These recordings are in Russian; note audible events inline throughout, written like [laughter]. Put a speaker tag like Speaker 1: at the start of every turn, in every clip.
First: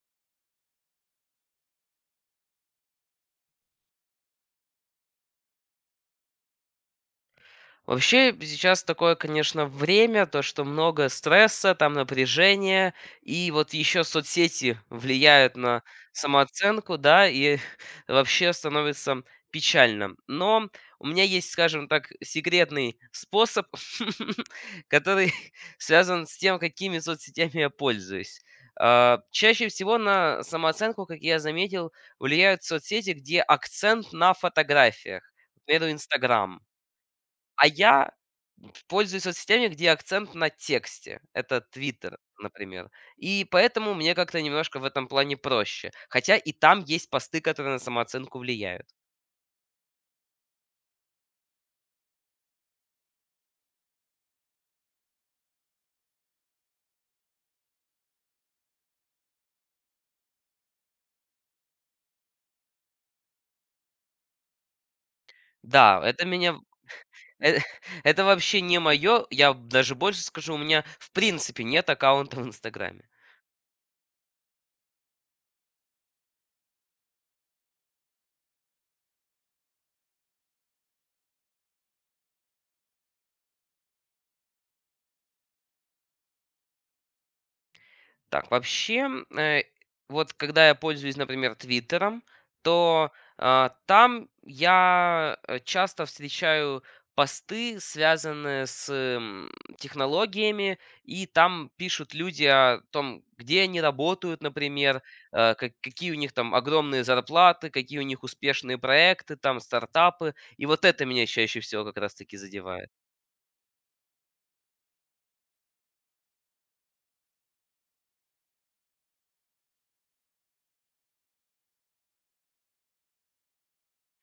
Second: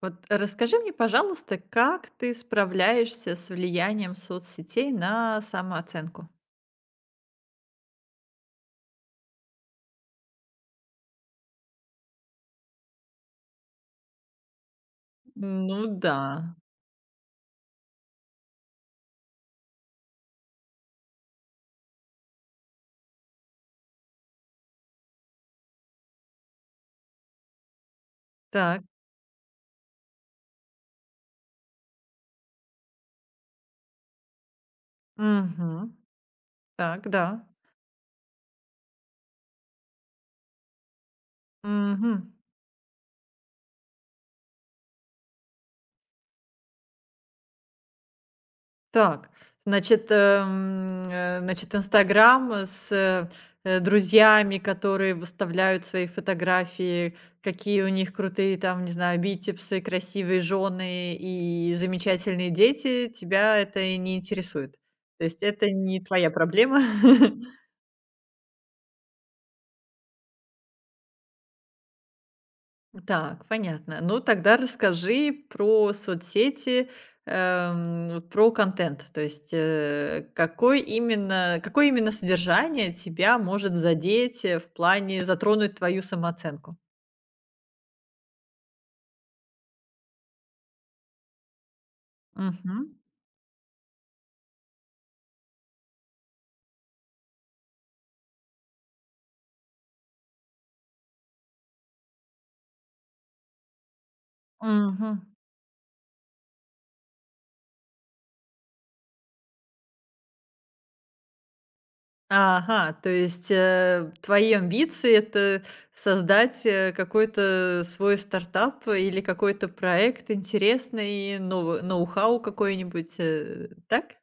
Speaker 1: Расскажи мне, пожалуйста, как ты справляешься с влиянием соцсетей на самооценку?
Speaker 2: Вообще, сейчас такое, конечно, время, то, что много стресса, там напряжения, и вот еще соцсети влияют
Speaker 1: Ну
Speaker 2: на
Speaker 1: да.
Speaker 2: самооценку, да, и [laughs] вообще становится печально. Но у меня есть, скажем так, секретный способ, [laughs] который [laughs] связан с тем, какими соцсетями я пользуюсь.
Speaker 1: Так.
Speaker 2: Чаще всего на самооценку, как я заметил, влияют соцсети, где акцент на фотографиях. К примеру,
Speaker 1: Мгм.
Speaker 2: Инстаграм.
Speaker 1: Так, да.
Speaker 2: А я пользуюсь соцсетями, где акцент на тексте. Это "Твиттер",
Speaker 1: Мгм.
Speaker 2: например. И поэтому мне как-то немножко в этом плане проще. Хотя и там есть посты, которые на самооценку влияют.
Speaker 1: Так, значит, "Инстаграм", друзьями, которые выставляют свои фотографии, какие у них крутые там, не знаю, бицепсы, красивые жены и замечательные дети, тебя это и не интересует. То есть это
Speaker 2: Да,
Speaker 1: не
Speaker 2: это
Speaker 1: твоя
Speaker 2: меня
Speaker 1: проблема.
Speaker 2: э,
Speaker 1: [laughs]
Speaker 2: [laughs] это вообще не мое. Я даже больше скажу, у меня в принципе нет аккаунта в "Инстаграме".
Speaker 1: Так, понятно. Ну, тогда расскажи про соцсети, про контент. То есть какое именно содержание тебя может задеть, в плане затронуть твою самооценку?
Speaker 2: Так, вообще, э, вот когда я пользуюсь, например, "Твиттером",
Speaker 1: Мгм.
Speaker 2: то там я часто встречаю посты, связанные с технологиями, и там пишут люди о том, где они работают, например,
Speaker 1: Мгм.
Speaker 2: э, ка какие у них там огромные зарплаты, какие у них успешные проекты, там стартапы. И вот это меня чаще всего как раз таки задевает.
Speaker 1: Ага, то есть, твои амбиции — это создать какой-то свой стартап или какой-то проект интересный, ноу-хау какой-нибудь, так?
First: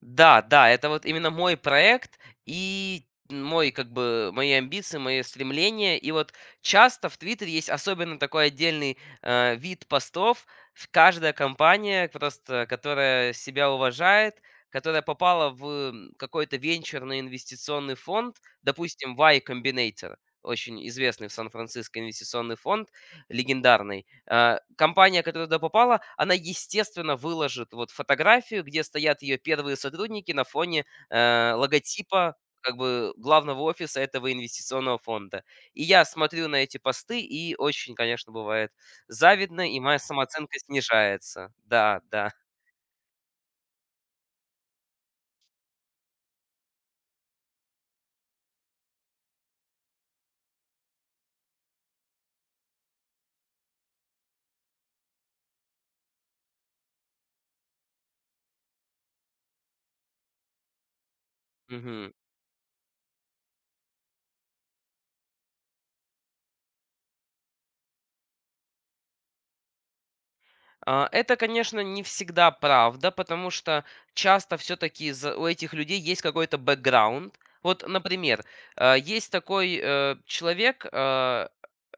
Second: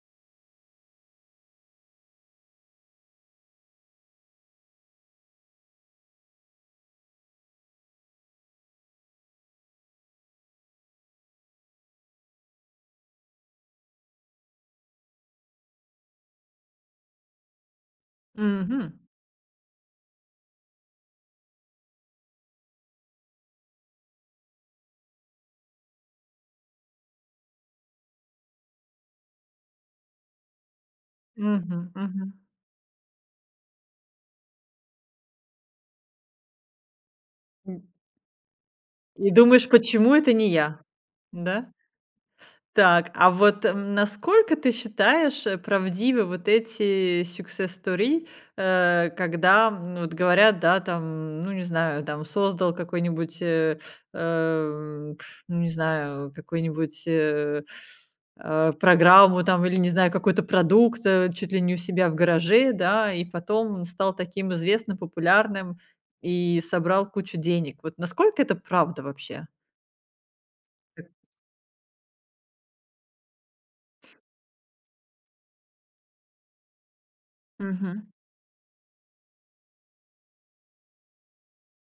Speaker 2: Да, да, это вот именно мой проект и мой, как бы, мои амбиции, мои стремления. И вот часто в Твиттере есть особенно такой отдельный вид постов. Каждая компания, просто, которая себя уважает, которая попала в какой-то венчурный инвестиционный фонд,
Speaker 1: Мгм.
Speaker 2: допустим, Y Combinator, очень известный в Сан-Франциско инвестиционный фонд, легендарный. Компания, которая туда попала, она, естественно, выложит вот фотографию, где стоят ее первые сотрудники на фоне
Speaker 1: Мгм, мгм.
Speaker 2: логотипа как бы главного офиса этого инвестиционного фонда. И я смотрю на эти посты, и
Speaker 1: М.
Speaker 2: очень, конечно, бывает
Speaker 1: И
Speaker 2: завидно,
Speaker 1: думаешь,
Speaker 2: и моя
Speaker 1: почему это не
Speaker 2: самооценка
Speaker 1: я,
Speaker 2: снижается.
Speaker 1: да?
Speaker 2: Да, да.
Speaker 1: Так, а насколько ты считаешь, правдивы вот эти success story, когда, вот говорят, да, там, ну, не знаю, там, создал ну, не знаю, какой-нибудь, программу там или, не знаю, какой-то продукт, чуть ли не у себя
Speaker 2: Мгм.
Speaker 1: в гараже, да, и потом стал таким известным, популярным и собрал кучу денег. Вот насколько это правда вообще?
Speaker 2: Это, конечно, не всегда правда, потому что часто все-таки у этих людей есть какой-то бэкграунд. Вот,
Speaker 1: Мгм.
Speaker 2: например, есть такой человек,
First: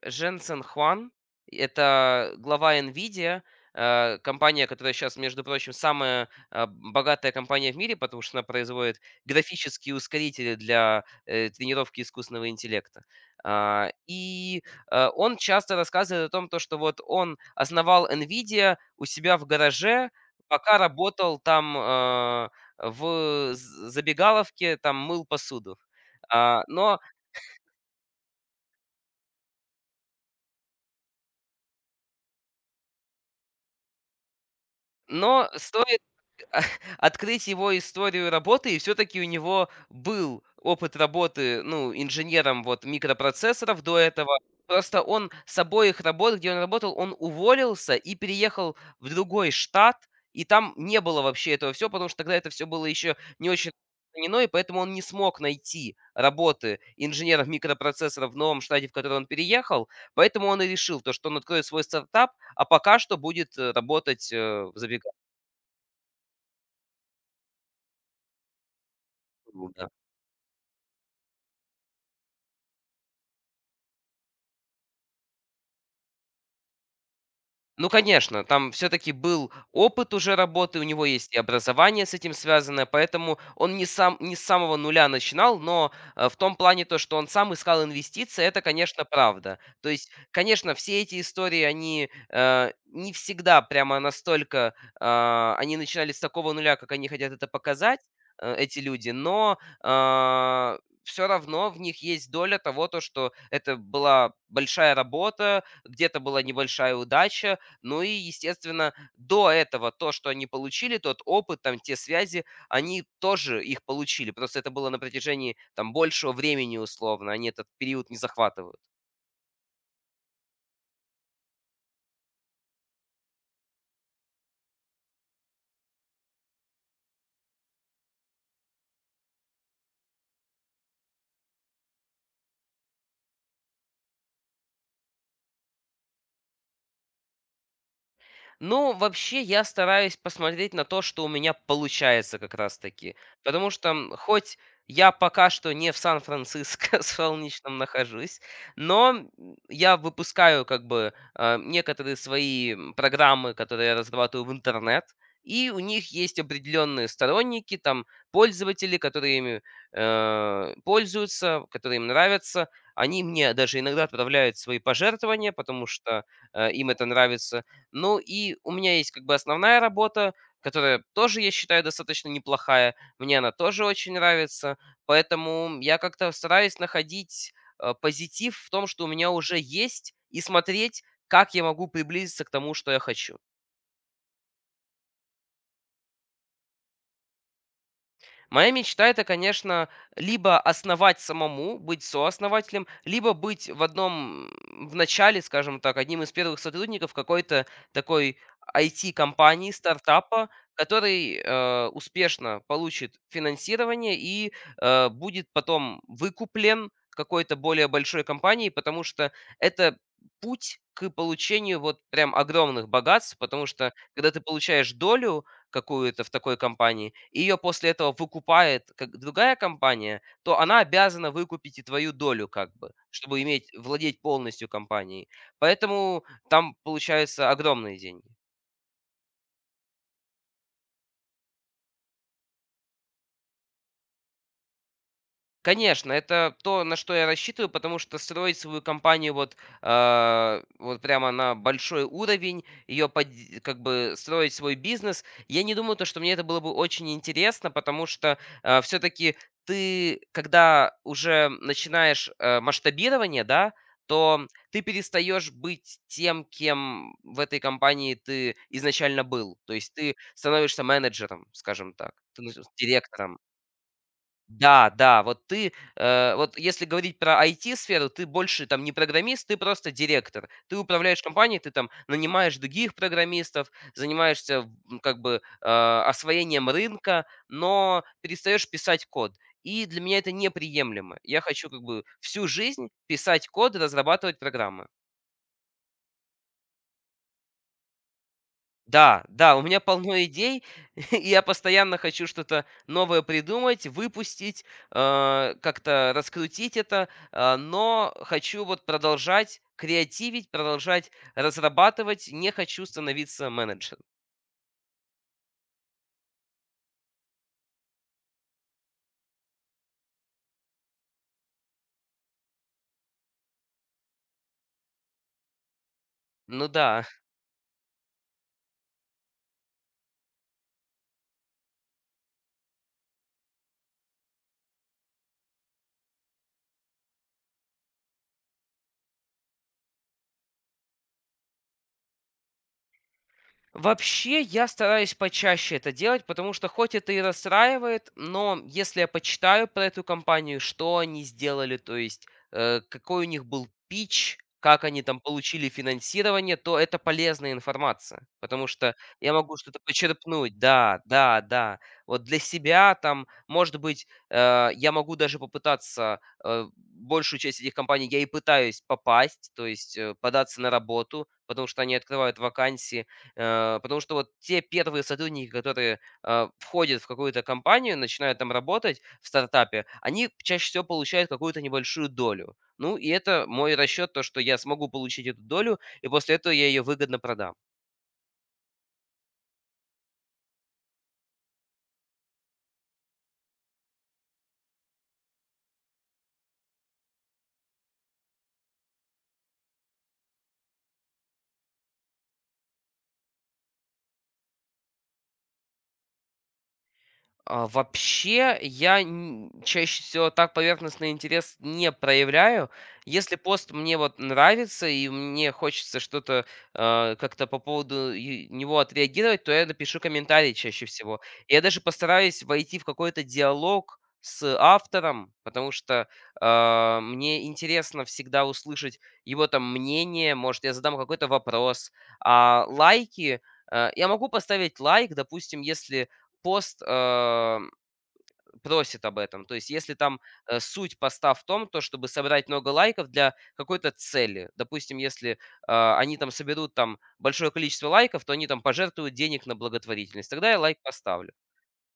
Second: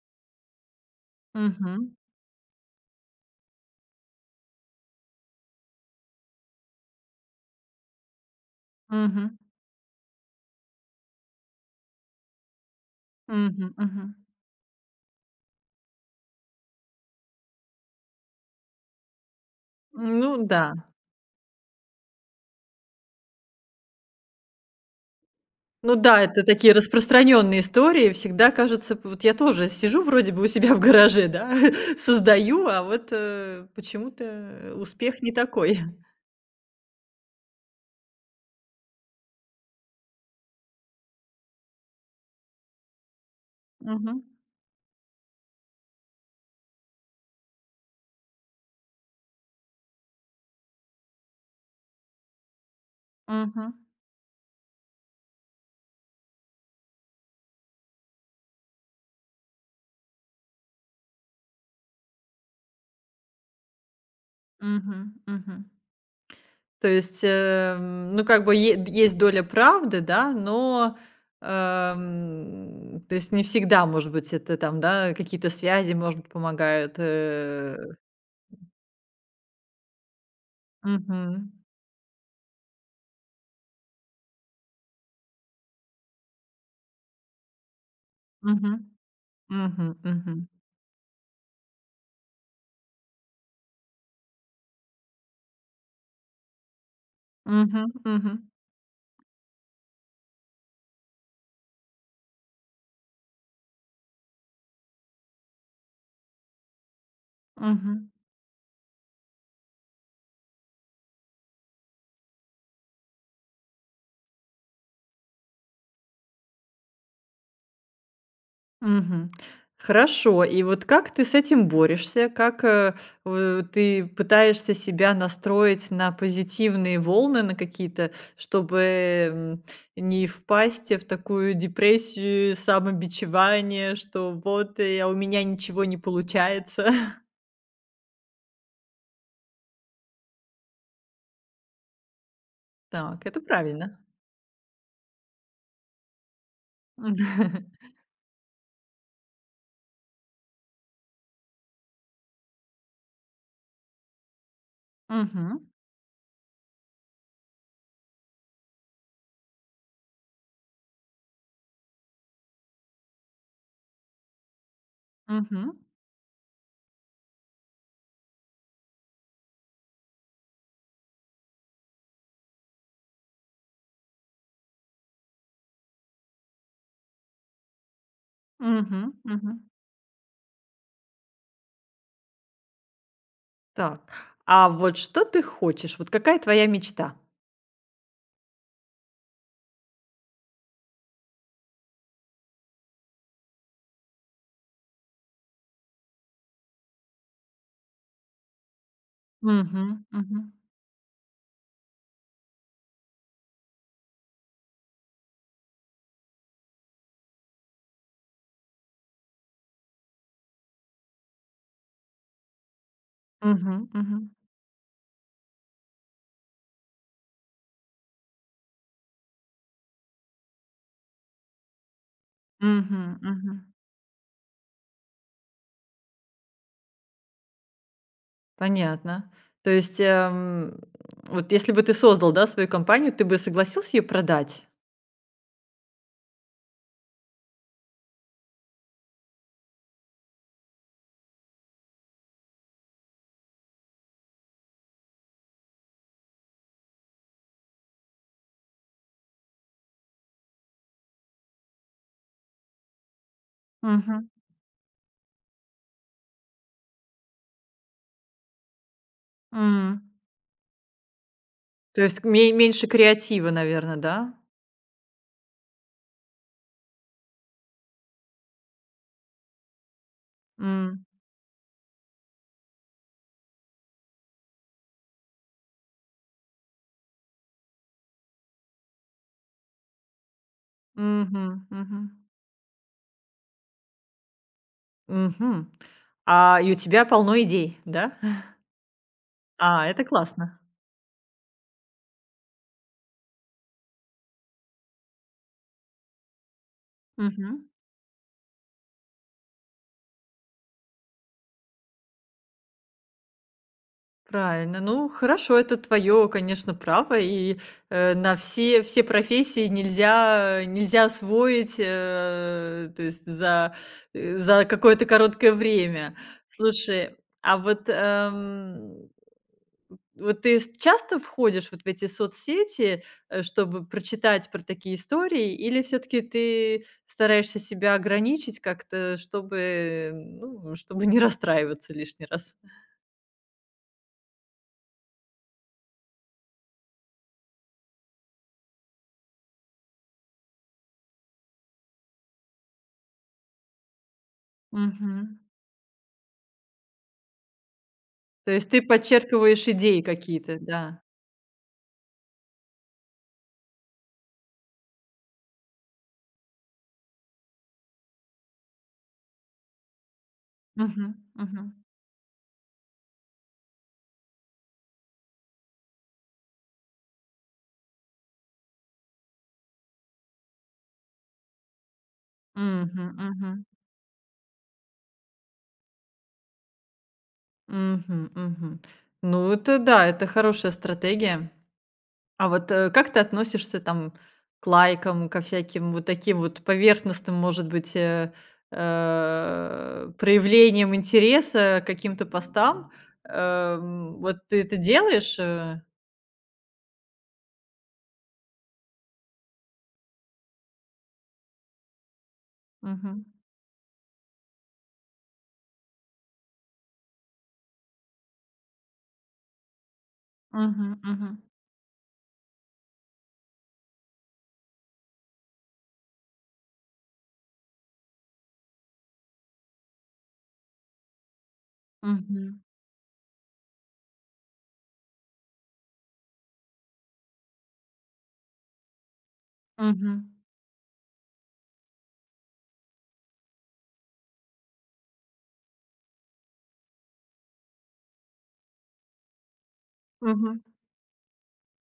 Speaker 2: Jensen Хуан,
Speaker 1: Мгм.
Speaker 2: это глава NVIDIA, компания, которая сейчас, между прочим, самая богатая компания в мире, потому что она производит
Speaker 1: Мгм.
Speaker 2: графические ускорители для тренировки искусственного интеллекта.
Speaker 1: Мгм,
Speaker 2: А,
Speaker 1: мгм.
Speaker 2: И э, он часто рассказывает о том, то, что вот он основал Nvidia у себя в гараже,
Speaker 1: Ну да.
Speaker 2: пока работал там, в з забегаловке, там мыл посуду.
Speaker 1: Ну да, это
Speaker 2: А,
Speaker 1: такие распространенные истории. Всегда кажется, п вот я тоже сижу вроде бы у себя в гараже, да, [laughs] создаю, а вот, почему-то успех не
Speaker 2: но
Speaker 1: такой.
Speaker 2: сто [laughs] открыть его историю работы, и все-таки у него был опыт работы, ну, инженером вот микропроцессоров до
Speaker 1: Мгм,
Speaker 2: этого. Просто он с обоих работ, где он работал, он уволился и переехал в другой штат, и там не было вообще этого всего, потому что тогда это все было еще не очень
Speaker 1: мгм,
Speaker 2: распространено, и поэтому он не смог найти работы инженеров микропроцессоров в новом штате, в который он переехал, поэтому он и решил, то, что он откроет свой стартап, а пока что будет работать в
Speaker 1: мгм,
Speaker 2: забегаловке.
Speaker 1: мгм. То есть, ну, как бы е есть доля правды, да, но, то есть не всегда, может быть, это там, да, какие-то связи, может быть, помогают.
Speaker 2: Ну, конечно, там все-таки был опыт уже работы, у него есть и
Speaker 1: Мгм,
Speaker 2: образование с этим связанное, поэтому он не, сам, не с самого нуля начинал, но в том плане то, что он сам искал инвестиции, это,
Speaker 1: мгм,
Speaker 2: конечно, правда. То
Speaker 1: мгм,
Speaker 2: есть,
Speaker 1: мгм.
Speaker 2: конечно, все эти истории, они не всегда прямо настолько, они начинали с такого нуля, как они хотят это
Speaker 1: Мгм,
Speaker 2: показать,
Speaker 1: мгм,
Speaker 2: эти люди, но все равно в них есть доля того, то, что это была большая работа, где-то была небольшая удача, ну и,
Speaker 1: мгм,
Speaker 2: естественно, до этого то, что они получили, тот опыт, там, те связи, они тоже их получили. Просто это было на протяжении, там, большего времени условно. Они этот период не захватывают.
Speaker 1: мгм. Хорошо. И вот как ты с этим борешься? Как, ты пытаешься себя настроить на позитивные волны, на какие-то, чтобы, м, не впасть в такую депрессию, самобичевание, что вот, а у меня ничего не получается. [laughs]
Speaker 2: Ну, вообще, я стараюсь посмотреть на то, что у меня получается как раз-таки.
Speaker 1: Так, это
Speaker 2: Потому что,
Speaker 1: правильно.
Speaker 2: хоть я пока что не в Сан-Франциско [laughs] солнечном
Speaker 1: [laughs]
Speaker 2: нахожусь, но я выпускаю как бы некоторые свои программы, которые я разрабатываю в интернет,
Speaker 1: Мгм,
Speaker 2: и у них есть определенные сторонники, там, пользователи, которые ими пользуются, которые им нравятся. Они мне даже иногда отправляют свои пожертвования,
Speaker 1: мгм,
Speaker 2: потому что им это нравится. Ну и у меня есть как бы основная работа, которая тоже, я считаю, достаточно неплохая. Мне она тоже очень нравится. Поэтому я как-то стараюсь находить позитив в том, что
Speaker 1: мгм,
Speaker 2: у меня
Speaker 1: мгм.
Speaker 2: уже есть, и смотреть, как я могу приблизиться к тому, что я хочу.
Speaker 1: Так, а вот что ты хочешь? Вот какая твоя мечта?
Speaker 2: Моя мечта- это, конечно, либо основать самому, быть сооснователем, либо быть в в начале, скажем так, одним из первых сотрудников какой-то такой IT-компании,
Speaker 1: Мгм, мгм,
Speaker 2: стартапа, который успешно получит финансирование и будет потом выкуплен какой-то более большой компанией, потому что это путь к получению вот прям огромных богатств, потому
Speaker 1: мгм,
Speaker 2: что
Speaker 1: мгм,
Speaker 2: когда ты получаешь долю, какую-то в такой компании, и ее после этого выкупает как другая компания, то она обязана выкупить и твою долю как бы,
Speaker 1: мгм,
Speaker 2: чтобы
Speaker 1: мгм.
Speaker 2: иметь, владеть полностью компанией. Поэтому там получаются огромные деньги.
Speaker 1: Понятно. То есть, вот если бы ты создал, да, свою компанию, ты бы согласился ее продать?
Speaker 2: Конечно, это то, на что я рассчитываю, потому что строить свою компанию вот, вот прямо на большой уровень, как бы строить свой бизнес, я не думаю, то, что мне это было бы очень интересно, потому что все-таки ты, когда уже начинаешь масштабирование, да,
Speaker 1: Мгм,
Speaker 2: то ты перестаешь быть тем, кем в этой компании ты изначально был. То есть
Speaker 1: м.
Speaker 2: ты становишься менеджером, скажем
Speaker 1: То
Speaker 2: так,
Speaker 1: есть
Speaker 2: ты ну,
Speaker 1: ме меньше
Speaker 2: директором.
Speaker 1: креатива, наверное, да?
Speaker 2: Да, да, вот ты, вот если говорить про IT-сферу, ты больше там не программист, ты просто директор. Ты
Speaker 1: М,
Speaker 2: управляешь компанией, ты там нанимаешь других программистов, занимаешься как бы освоением рынка, но перестаешь писать код. И для меня это неприемлемо. Я
Speaker 1: мгм,
Speaker 2: хочу как
Speaker 1: мгм,
Speaker 2: бы всю жизнь писать код и разрабатывать программы.
Speaker 1: мгм. А, и у тебя полно идей, да? [laughs]
Speaker 2: Да, да, у меня
Speaker 1: А, это
Speaker 2: полно
Speaker 1: классно.
Speaker 2: идей, [laughs] и я постоянно хочу что-то новое придумать, выпустить, как-то раскрутить это, но хочу вот продолжать креативить, продолжать разрабатывать, не хочу становиться менеджером.
Speaker 1: Правильно. Ну, хорошо, это твое, конечно, право. И на все профессии нельзя, нельзя освоить, то есть за, за какое-то короткое время.
Speaker 2: Ну да.
Speaker 1: Слушай, а вот, вот ты часто входишь вот в эти соцсети, чтобы прочитать про такие истории, или все-таки ты стараешься себя ограничить как-то, чтобы, ну, чтобы не расстраиваться лишний раз?
Speaker 2: Вообще, я стараюсь почаще это делать, потому что хоть это и расстраивает, но если я почитаю про эту компанию, что они сделали, то есть какой у них был пич, как они там
Speaker 1: Мгм.
Speaker 2: получили финансирование, то это полезная информация,
Speaker 1: То
Speaker 2: потому
Speaker 1: есть ты
Speaker 2: что я могу
Speaker 1: подчерпываешь
Speaker 2: что-то
Speaker 1: идеи
Speaker 2: почерпнуть,
Speaker 1: какие-то,
Speaker 2: да,
Speaker 1: да.
Speaker 2: да, да. Вот для себя там, может быть, я могу даже попытаться, большую часть этих компаний я и пытаюсь попасть, то есть податься на
Speaker 1: Мгм,
Speaker 2: работу,
Speaker 1: мгм.
Speaker 2: потому что они открывают вакансии. Потому что вот те первые сотрудники, которые входят в какую-то компанию, начинают там работать в стартапе, они чаще всего получают какую-то небольшую долю. Ну, и
Speaker 1: Мгм,
Speaker 2: это
Speaker 1: мгм.
Speaker 2: мой расчет, то, что я смогу получить эту долю, и после этого я ее выгодно продам.
Speaker 1: Мгм, мгм. Ну, это да, это хорошая стратегия. А вот, как ты относишься там к лайкам, ко всяким вот таким вот поверхностным, может быть, проявлениям интереса к каким-то постам? Вот ты это делаешь?
Speaker 2: Вообще, я н чаще всего так поверхностный интерес не проявляю.
Speaker 1: Мгм.
Speaker 2: Если пост мне вот нравится и мне хочется что-то, как-то по поводу и него отреагировать, то я напишу комментарий чаще
Speaker 1: Мгм,
Speaker 2: всего.
Speaker 1: мгм.
Speaker 2: Я даже постараюсь войти в какой-то диалог с автором, потому что, мне интересно всегда услышать его там мнение, может, я задам какой-то вопрос.
Speaker 1: Мгм,
Speaker 2: А лайки, я могу поставить лайк, допустим, если пост просит об этом. То есть если там,
Speaker 1: мгм,
Speaker 2: суть поста в том, то чтобы собрать много лайков для какой-то цели. Допустим, если они там соберут там большое количество лайков, то они там пожертвуют денег на благотворительность. Тогда я
Speaker 1: мгм.
Speaker 2: лайк поставлю.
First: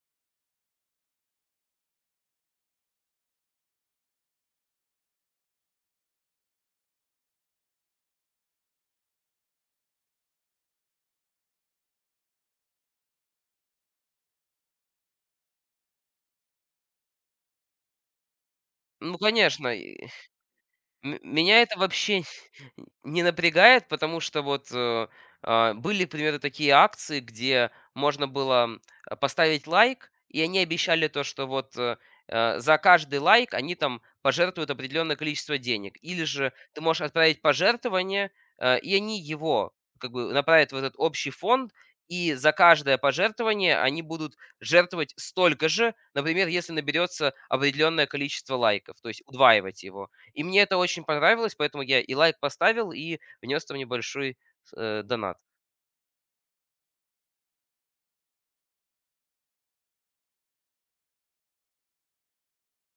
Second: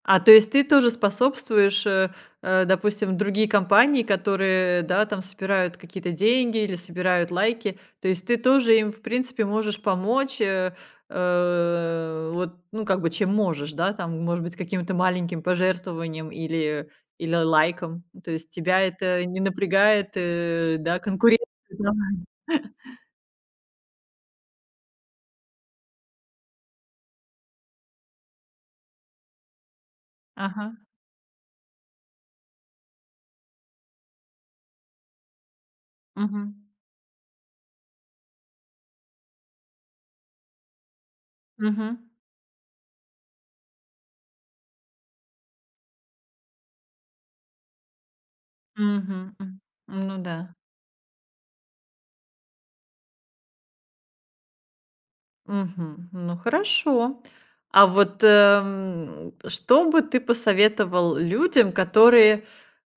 Speaker 1: А, то есть ты тоже способствуешь, допустим, другие компании, которые, да, там собирают какие-то деньги или собирают лайки. То есть ты тоже им, в принципе, можешь помочь, вот, ну, как бы чем можешь, да, там, может быть, каким-то маленьким пожертвованием или, или лайком. То есть тебя
Speaker 2: Ну,
Speaker 1: это не
Speaker 2: конечно.
Speaker 1: напрягает, да, конкуренция.
Speaker 2: Меня это вообще [laughs] не напрягает, потому что вот, были, к примеру, такие акции, где можно было, поставить лайк, и они
Speaker 1: Ага.
Speaker 2: обещали то, что вот, за каждый лайк они там пожертвуют определенное количество денег. Или же
Speaker 1: Мгм.
Speaker 2: ты можешь отправить пожертвование, и они его как бы направят в этот общий фонд,
Speaker 1: Мгм.
Speaker 2: и за каждое пожертвование они будут жертвовать столько же, например, если наберется определенное количество лайков, то есть
Speaker 1: Мгм. М.
Speaker 2: удваивать его.
Speaker 1: Ну да.
Speaker 2: И мне это очень понравилось, поэтому я и лайк поставил, и внес там небольшой, донат.
Speaker 1: Мгм. Ну, хорошо. А вот, что бы ты посоветовал людям, которые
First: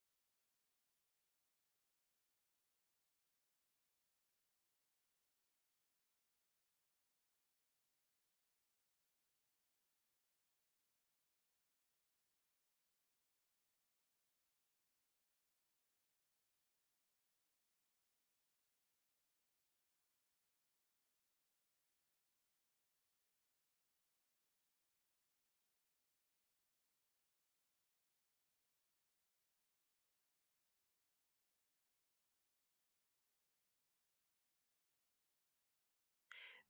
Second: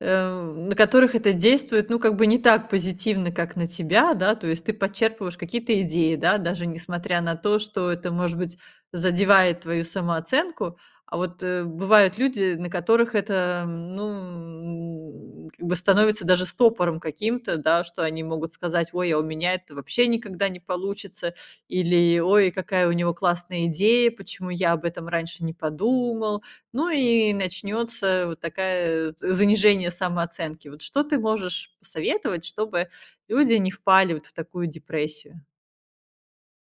Speaker 1: на которых это действует, ну, как бы не так позитивно, как на тебя, да, то есть ты подчерпываешь какие-то идеи, да, даже несмотря на то, что это, может быть, задевает твою самооценку, а вот бывают люди, на которых это, ну, как бы становится даже стопором каким-то, да, что они могут сказать, ой, а у меня это вообще никогда не получится, или, ой, какая у него классная идея, почему я об этом раньше не подумал, ну и начнется вот такая з занижение самооценки. Вот что ты можешь посоветовать, чтобы люди не впали вот в такую депрессию?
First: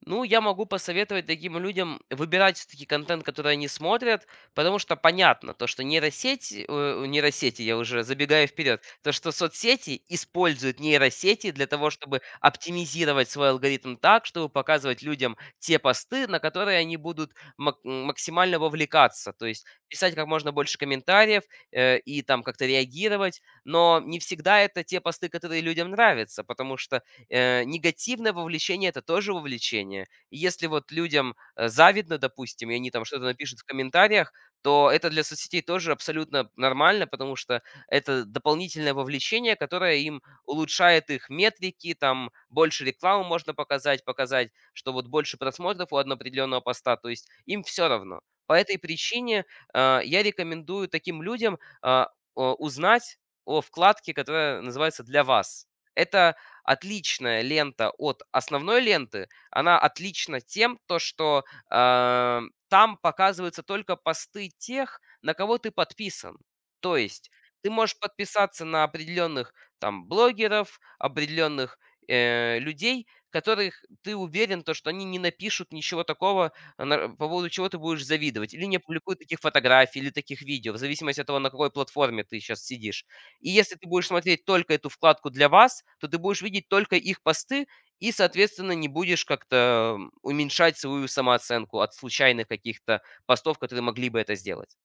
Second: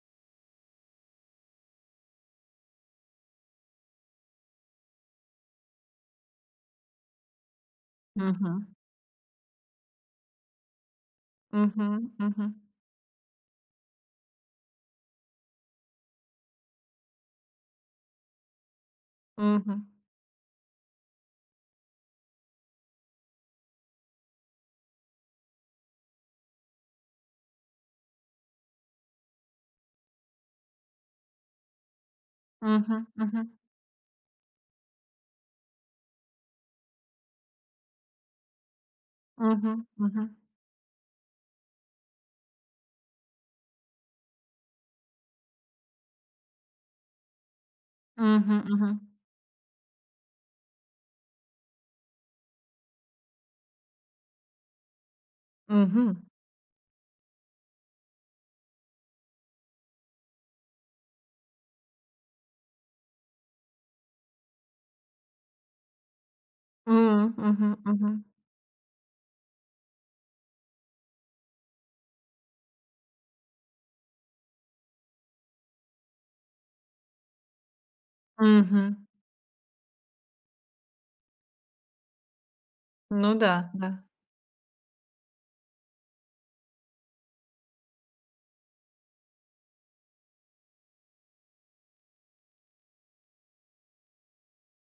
Speaker 2: Ну, я могу посоветовать таким людям выбирать все-таки контент, который они смотрят, потому что понятно, то, что нейросети, я уже забегаю
Speaker 1: Мгм.
Speaker 2: вперед, то, что соцсети используют нейросети для того,
Speaker 1: Мгм.
Speaker 2: чтобы
Speaker 1: Мгм.
Speaker 2: оптимизировать свой алгоритм так, чтобы показывать людям те посты, на которые они будут максимально вовлекаться, то есть
Speaker 1: Мгм.
Speaker 2: писать как можно больше комментариев и там как-то реагировать, но не всегда это те посты, которые людям нравятся, потому что негативное вовлечение- это тоже вовлечение. И если вот людям завидно, допустим, и они там
Speaker 1: Мгм.
Speaker 2: что-то
Speaker 1: Мгм.
Speaker 2: напишут в комментариях, то это для соцсетей тоже абсолютно нормально, потому что это дополнительное вовлечение,
Speaker 1: Мгм.
Speaker 2: которое им
Speaker 1: Мгм.
Speaker 2: улучшает их метрики, там больше рекламы можно показать, показать, что вот больше просмотров у одного определенного поста, то есть им все равно. По
Speaker 1: Мгм.
Speaker 2: этой
Speaker 1: Мгм.
Speaker 2: причине, я рекомендую таким людям, а, о узнать о вкладке, которая называется "Для вас".
Speaker 1: Мгм.
Speaker 2: Это отличная лента от основной ленты, она отлична тем, то что, а, там показываются только посты тех, на кого ты подписан. То есть
Speaker 1: М.
Speaker 2: ты
Speaker 1: Мгм.
Speaker 2: можешь
Speaker 1: Мгм.
Speaker 2: подписаться на определенных там блогеров, определенных, людей, которых ты уверен, то что они не напишут ничего такого, э, на по поводу чего ты будешь завидовать, или не
Speaker 1: Мгм.
Speaker 2: опубликуют таких фотографий или таких видео, в зависимости от того, на какой платформе ты сейчас сидишь.
Speaker 1: Ну
Speaker 2: И
Speaker 1: да,
Speaker 2: если ты
Speaker 1: да.
Speaker 2: будешь смотреть только эту вкладку для вас, то ты будешь видеть только их посты и, соответственно, не будешь как-то уменьшать свою самооценку от случайных каких-то постов, которые могли бы это сделать.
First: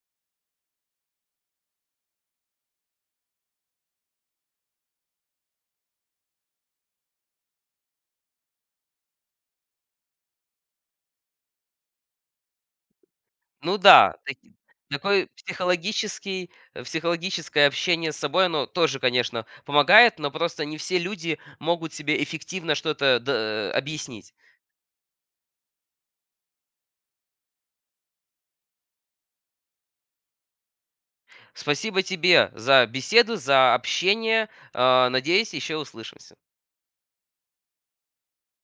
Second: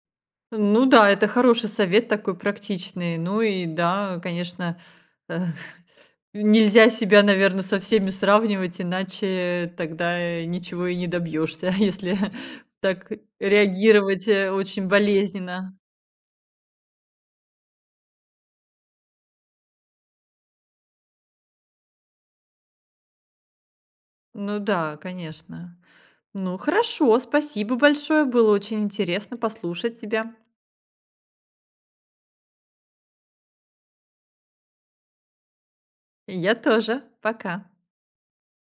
Speaker 1: Ну да, это хороший совет такой практичный. Ну и да, конечно, [laughs] нельзя себя, наверное, со всеми сравнивать, иначе тогда, ничего и не добьешься, [laughs] если так
Speaker 2: Ну да,
Speaker 1: реагировать, очень
Speaker 2: такой
Speaker 1: болезненно.
Speaker 2: психологическое общение с собой, оно тоже, конечно, помогает, но просто не все люди могут себе эффективно что-то объяснить.
Speaker 1: Ну да, конечно. Ну, хорошо, спасибо большое, было очень интересно послушать тебя.
Speaker 2: Спасибо тебе за беседу, за общение. Надеюсь, еще услышимся.
Speaker 1: И я тоже. Пока.